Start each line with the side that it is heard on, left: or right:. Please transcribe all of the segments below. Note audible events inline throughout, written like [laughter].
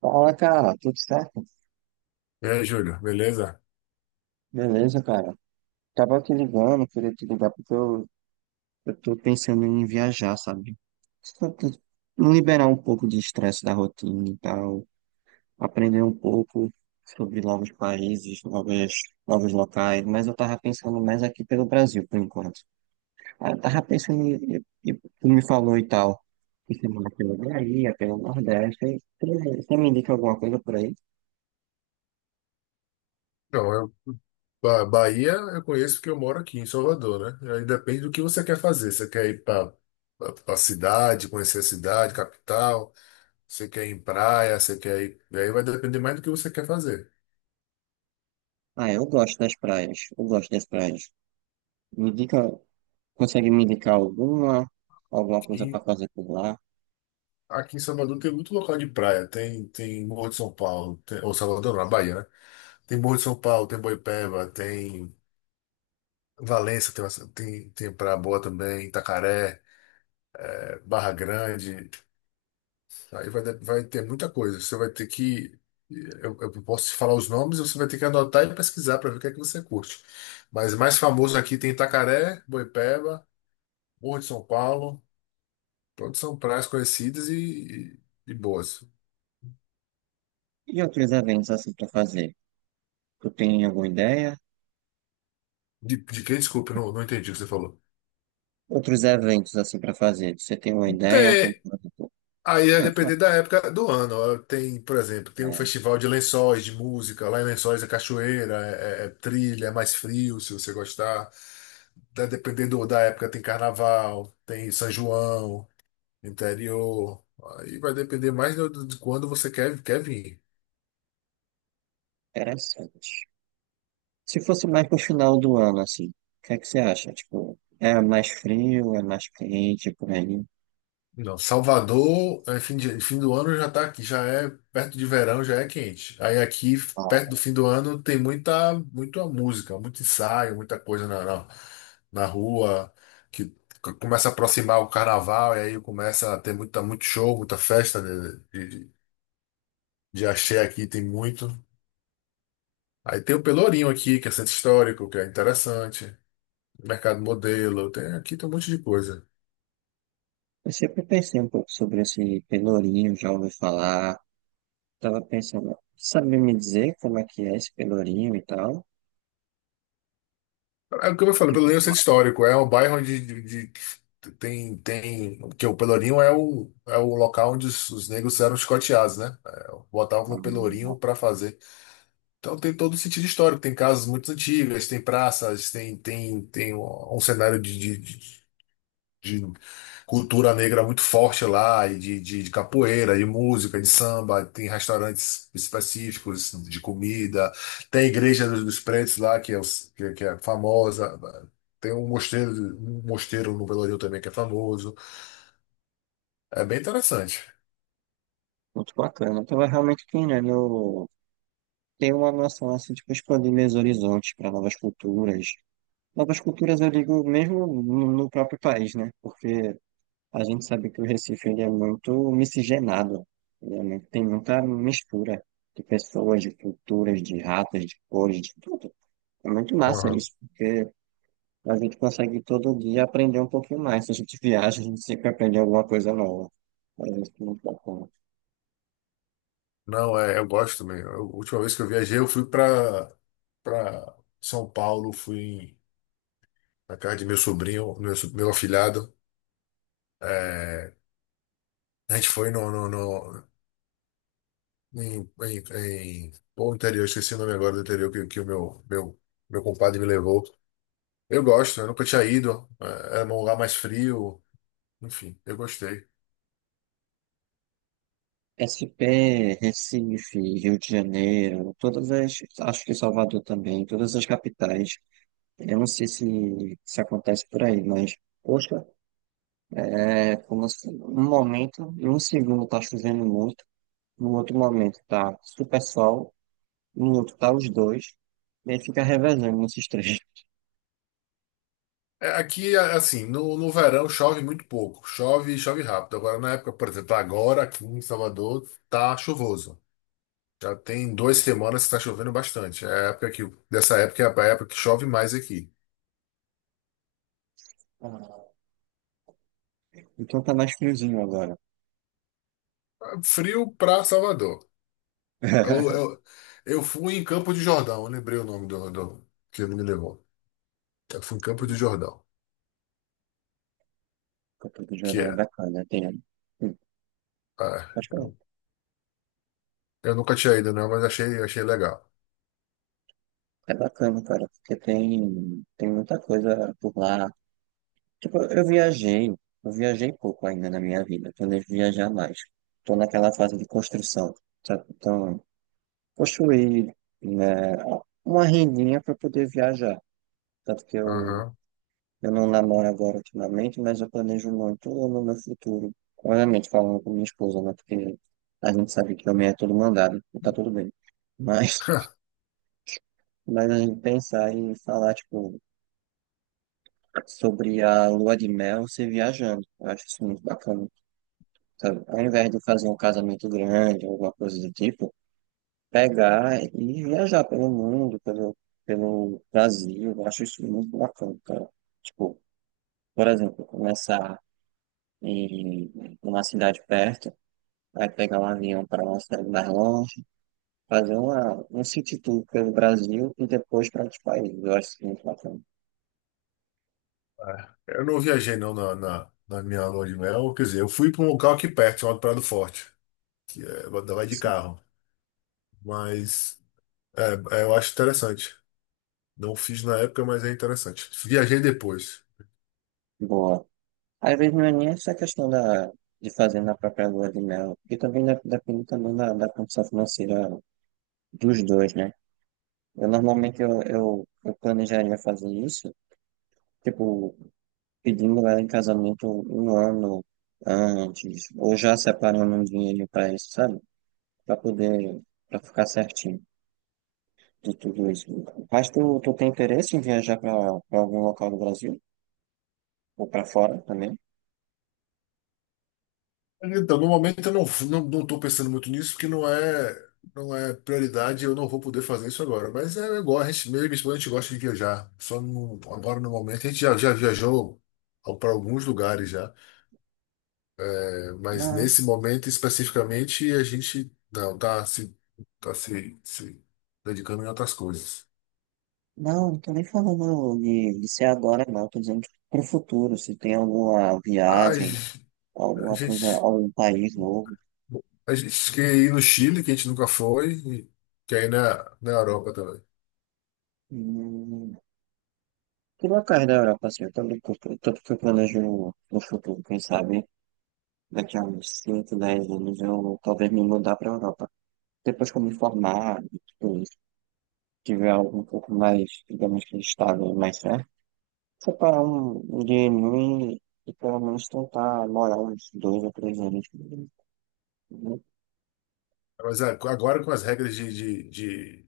right: Fala, cara, tudo certo?
left: E aí, Júlio, beleza?
right: Beleza, cara. Tava te ligando, queria te ligar porque eu tô pensando em viajar, sabe? Só te- Liberar um pouco de estresse da rotina e tal, aprender um pouco sobre novos países, novos locais, mas eu tava pensando mais aqui pelo Brasil, por enquanto. Aí eu tava pensando, e tu me falou e tal, que você mora pela Bahia, pelo Nordeste, aí você me indica alguma coisa por aí?
left: Então, eu, Bahia eu conheço porque eu moro aqui em Salvador, né? Aí depende do que você quer fazer. Você quer ir para a cidade, conhecer a cidade, capital, você quer ir em praia, você quer ir. Aí vai depender mais do que você quer fazer.
right: Ah, eu gosto das praias, eu gosto das praias. Me indica Consegue me indicar alguma coisa
left: E
right: para fazer por lá?
left: aqui em Salvador tem muito local de praia. Tem Morro de São Paulo, ou Salvador, não, na Bahia, né? Tem Morro de São Paulo, tem Boipeba, tem Valença, tem praia boa também, Itacaré, Barra Grande. Aí vai ter muita coisa. Você vai ter que. Eu posso te falar os nomes, você vai ter que anotar e pesquisar para ver o que é que você curte. Mas mais famoso aqui tem Itacaré, Boipeba, Morro de São Paulo. Todos são praias conhecidas e boas.
right: E outros eventos assim para fazer? Tu tem alguma ideia?
left: De quem? Desculpa, eu não entendi o que você falou.
right: Outros eventos assim para fazer? Você tem uma ideia? Como,
left: Tem.
right: por exemplo,
left: Aí é
right: é, fa-
left: depender da época do ano. Ó, tem, por exemplo, tem um
right: é
left: festival de lençóis, de música. Lá em Lençóis é cachoeira, é trilha, é mais frio, se você gostar. Tá dependendo da época, tem carnaval, tem São João, interior. Aí vai depender mais de quando você quer, quer vir.
right: interessante. Se fosse mais pro final do ano, assim, o que é que você acha? Tipo, é mais frio, é mais quente, é por aí?
left: Não, Salvador, é, fim do ano já tá aqui, já é perto de verão, já é quente. Aí aqui, perto do
right: Ó,
left: fim do ano, tem muita, muita música, muito ensaio, muita coisa na rua, que começa a aproximar o carnaval, e aí começa a ter muita, muito show, muita festa de axé aqui, tem muito. Aí tem o Pelourinho aqui, que é centro histórico, que é interessante. Mercado Modelo, tem, aqui tem um monte de coisa.
right: eu sempre pensei um pouco sobre esse Pelourinho, já ouvi falar. Tava pensando, sabe me dizer como é que é esse Pelourinho e tal?
left: É o que eu falei,
right: Tipo,
left: Pelourinho é um centro histórico, é um bairro onde porque o Pelourinho é o, é o local onde os negros eram escoteados, né? É, botavam no Pelourinho para fazer. Então tem todo o sentido histórico, tem casas muito antigas, tem praças, tem um um cenário de cultura negra muito forte lá, e de capoeira, de música, de samba, tem restaurantes específicos de comida, tem a igreja dos pretos lá, que é, que é famosa, tem um mosteiro no Pelourinho também que é famoso. É bem interessante.
right: muito bacana. Então é realmente, que, né, querendo ter uma noção, assim, tipo, expandir meus horizontes para novas culturas. Novas culturas, eu digo, mesmo no próprio país, né? Porque a gente sabe que o Recife, ele é muito miscigenado. Ele é tem muita mistura de pessoas, de culturas, de raças, de cores, de tudo. É muito massa
left: Aham.
right: isso, porque a gente consegue todo dia aprender um pouquinho mais. Se a gente viaja, a gente sempre aprende alguma coisa nova. É isso, muito bacana.
left: Não, é, eu gosto também. A última vez que eu viajei, eu fui para São Paulo, fui na casa de meu sobrinho, meu afilhado. É, a gente foi interior, esqueci o nome agora do interior que meu compadre me levou. Eu gosto, eu nunca tinha ido. É, era um lugar mais frio. Enfim, eu gostei.
right: SP, Recife, Rio de Janeiro, todas as, acho que Salvador também, todas as capitais. Eu não sei se acontece por aí, mas, poxa, é como se um momento, em um segundo tá chovendo muito, no outro momento tá super sol, no outro tá os dois, e aí fica revezando nesses três. [laughs]
left: É, aqui, assim, no verão chove muito pouco, chove e chove rápido. Agora, na época, por exemplo, agora aqui em Salvador tá chuvoso. Já tem duas semanas que tá chovendo bastante. Dessa época é a época que chove mais aqui.
right: Ah, então tá mais friozinho agora.
left: Ah, frio pra Salvador. Eu,
right: [laughs]
left: eu, eu fui em Campo de Jordão, eu lembrei o nome do que ele me levou. Eu fui em Campo de Jordão,
right: Campo do
left: que
right: Jordão é
left: é.
right: bacana, tem. Hum.
left: ah,
right: Acho que
left: eu,
right: é
left: eu nunca tinha ido, não, mas achei legal.
right: é bacana, cara, porque tem, muita coisa por lá. Tipo, eu viajei pouco ainda na minha vida, planejo viajar mais. Estou naquela fase de construção, sabe? Então, construir, né, uma rendinha para poder viajar. Tanto que eu,
left: Aham.
right: eu não namoro agora ultimamente, mas eu planejo muito no meu futuro. Obviamente, falando com minha esposa, né? Porque a gente sabe que homem é todo mandado, e tá tudo bem. Mas, [laughs]
left: [laughs]
right: mas a gente pensar e falar, tipo, sobre a lua de mel, ser viajando. Eu acho isso muito bacana. Sabe? Ao invés de fazer um casamento grande, alguma coisa do tipo, pegar e viajar pelo mundo, pelo Brasil, eu acho isso muito bacana, cara. Tipo, por exemplo, começar em uma cidade perto, aí pegar um avião para uma cidade mais longe, fazer um city tour pelo Brasil e depois para outros países, eu acho isso muito bacana.
left: É. Eu não viajei não na minha lua de mel, quer dizer, eu fui para um local aqui perto, chamado Prado Forte, que é, vai de carro, mas é, eu acho interessante. Não fiz na época, mas é interessante. Viajei depois.
right: Boa. Às vezes não é nem essa questão da, de fazer na própria lua de mel, porque também depende também da, condição financeira dos dois, né? Eu normalmente eu planejaria fazer isso, tipo, pedindo ela em casamento 1 ano antes, ou já separando um dinheiro pra isso, sabe? Pra poder, pra ficar certinho de tudo isso. Mas tu, tem interesse em viajar pra algum local do Brasil? Ou pra fora também?
left: Então, no momento eu não estou pensando muito nisso, porque não é prioridade, eu não vou poder fazer isso agora. Mas é igual, a gente, mesmo minha esposa, a gente gosta de viajar. Só no- Agora no momento, a gente já viajou para alguns lugares já. É, mas
right: Não,
left: nesse momento especificamente, a gente não está se, tá se, se dedicando em outras coisas.
right: não, não tô nem falando de ser agora, não. Tô dizendo que pro futuro, se tem alguma
left: A,
right: viagem,
left: gen- a
right: alguma coisa,
left: gente,
right: algum país novo.
left: a gente quer ir no Chile, que a gente nunca foi, e quer ir na Europa também.
right: Hum. Por locais da Europa, assim, eu também curto, tanto que eu planejo no futuro, quem sabe, daqui a uns 5 10 anos eu talvez me mudar para a Europa. Depois que eu me formar e tudo isso, tiver algo um pouco mais, digamos que estável, e mais certo, separar um dinheirinho e pelo menos tentar morar uns 2 ou 3 anos, né?
left: Mas é, agora com as regras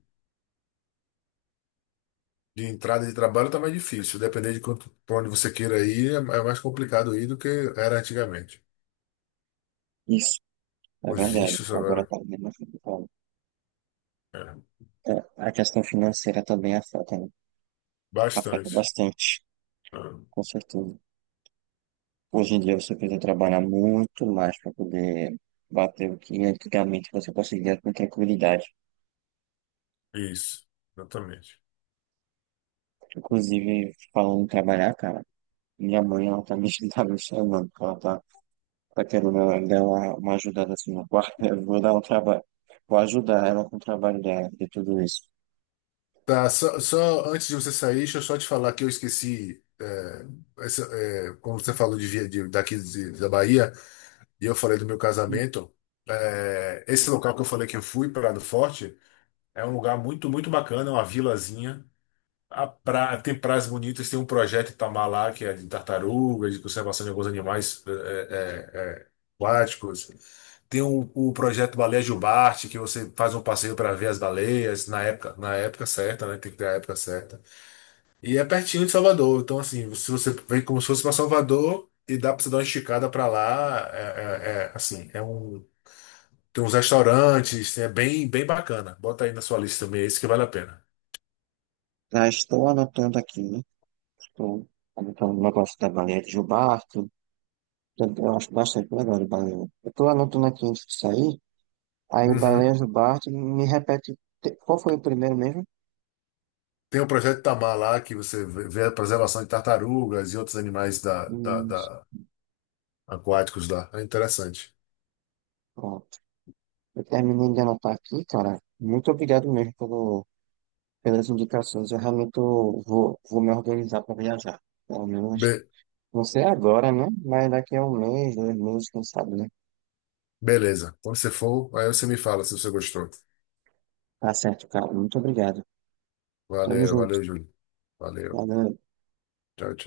left: de entrada de trabalho tá mais difícil. Depender de quanto, pra onde você queira ir, é é mais complicado ir do que era antigamente.
right: Isso, é
left: Os
right: verdade.
left: vistos
right: Agora
left: agora.
right: tá bem mais complicado.
left: É,
right: É, a questão financeira também afeta, né? Afeta
left: bastante.
right: bastante, com certeza. Hoje em dia você precisa trabalhar muito mais para poder bater o que antigamente você conseguia com tranquilidade.
left: É, isso, exatamente.
right: Inclusive, falando em trabalhar, cara, minha mãe, ela [laughs] tá me chamando, porque ela tá querendo dar uma, ajudada assim no quarto. [laughs] Eu vou dar um trabalho, vou ajudar ela com o trabalho dela, de tudo isso.
left: Tá, só, só antes de você sair, deixa eu só te falar que eu esqueci. É, essa- é, como você falou de, via- de- daqui de- da Bahia, e eu falei do meu casamento, é, esse local que eu falei que eu fui, Prado Forte, é um lugar muito, muito bacana, é uma vilazinha. Tem praias bonitas, tem um projeto Itamar lá, que é de tartarugas, de conservação de alguns animais aquáticos. Tem o projeto Baleia Jubarte, que você faz um passeio para ver as baleias na época certa, né? Tem que ter a época certa. E é pertinho de Salvador, então assim, se você vem como se fosse para Salvador e dá para você dar uma esticada para lá, assim, tem uns restaurantes, é bem, bem bacana. Bota aí na sua lista também, esse que vale a pena.
right: Já estou anotando aqui, né? Estou anotando o negócio da baleia de Gilbarto. Eu acho bastante legal de baleia. Eu estou anotando aqui antes de sair. Aí
left: Uhum.
right: Baleias do Bártaro, me repete, qual foi o primeiro mesmo?
left: Tem o projeto Itamar lá, que você vê a preservação de tartarugas e outros animais
right: Isso,
left: aquáticos lá. É interessante.
right: pronto. Eu terminei de anotar aqui, cara. Muito obrigado mesmo pelas indicações. Eu realmente vou me organizar para viajar. Pelo menos,
left: Be-
right: não sei agora, né? Mas daqui a 1 mês, 2 meses, quem sabe, né?
left: Beleza. Quando você for, aí você me fala se você gostou.
right: Tá certo, cara. Muito obrigado. Tamo
left: Valeu,
right: junto.
left: valeu, Júlio. Valeu.
right: Valeu.
left: Tchau, tchau.